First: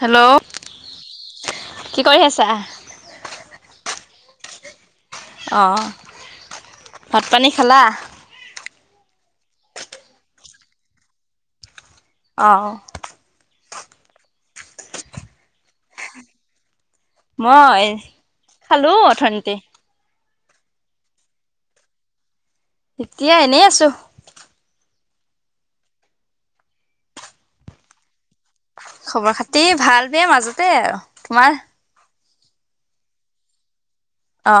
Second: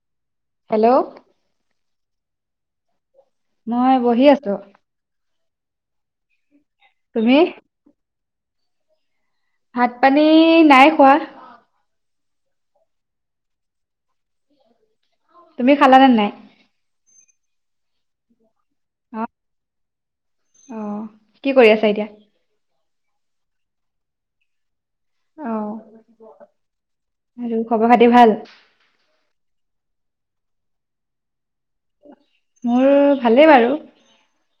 Hello? Hello? কি কৰি আছা? মই বহি আছোঁ। অ'। তুমি ভাত-পানী খালা? ভাত-পানী নাই খোৱা। অ'। তুমি খালা নে নাই? মই খালো অ অঠতে [unintelligible] অ কি কৰি আছা এতিয়া এতিয়া এনেই আছো আহ আৰু খবৰ খাতি ভাল খবৰ খাতি ভাল দেে মাজতে আৰু তোমাৰ মোৰ ভালেই বাৰু অ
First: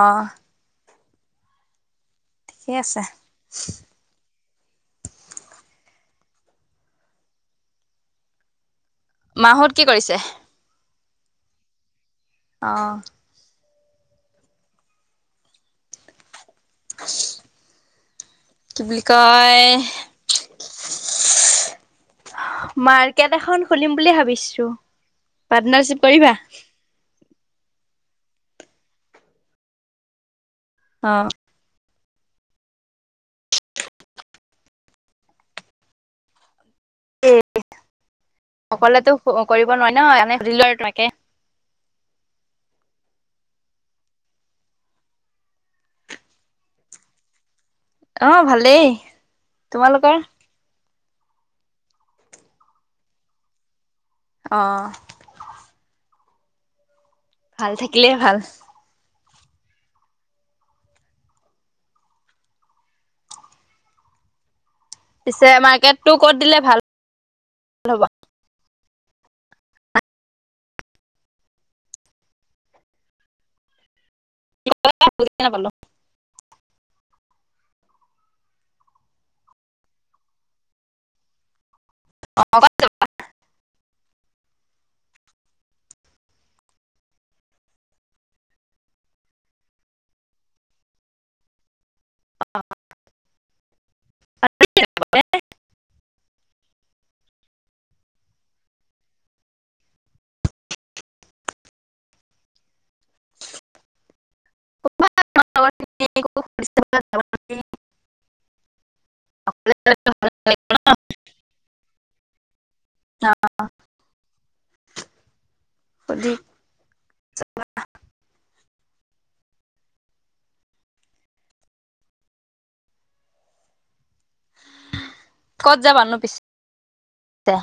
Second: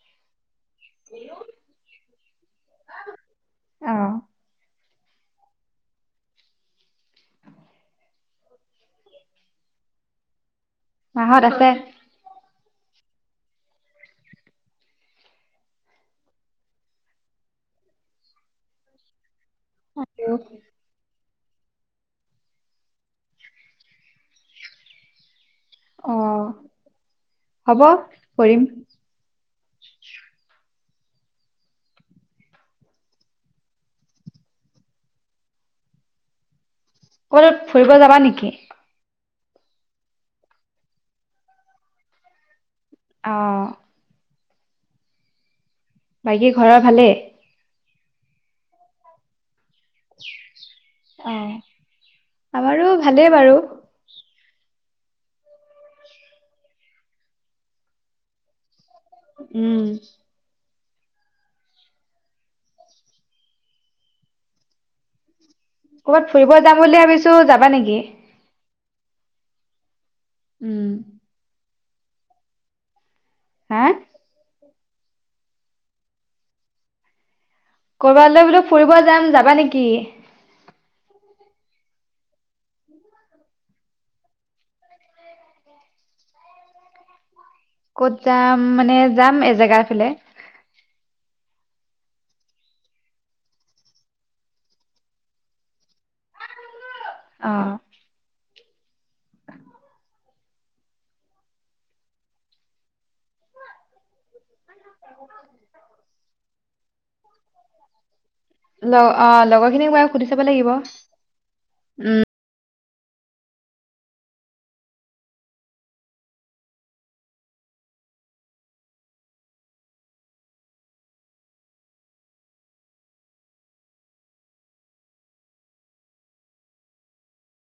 ক ঠিকেই আছে মাহত কি কৰিছে মাহত আছে আহ কি বুলি কয় [inaudible] মাৰ্কেট এখন খুলিম বুলি ভাবিছো পাটৰ্নাচিপ অ কৰিবা। হব কৰিম অ ক ফুৰিব যাবা নেকি অকলে তো কৰিব নোৱাৰি ন এনে সুধিলো আৰু তোমাকে অ বাকী ঘৰৰ ভালেই আহ ভালেই তোমালোকৰ অ আমাৰো ভালেই বাৰু আহ ভাল থাকিলে ভাল উম পিছে মাৰ্কেটটো ক'ৰবাত ক'ত ফুৰিব দিলে ভাল যাম বুলি ভাবিছো যাবা নেকি হ'ব উম হা হা হা কৰবালৈ বোলো ফুৰিব যাম যাবা নেকি অ কত যাম মানে যাম এজেগা ফালে অ অ [inaudible] লগ অ লগৰ খিনিক বাৰু সুধি চাব লাগিব উম আহ স [unintelligible] কত যাবানো পিছত কে?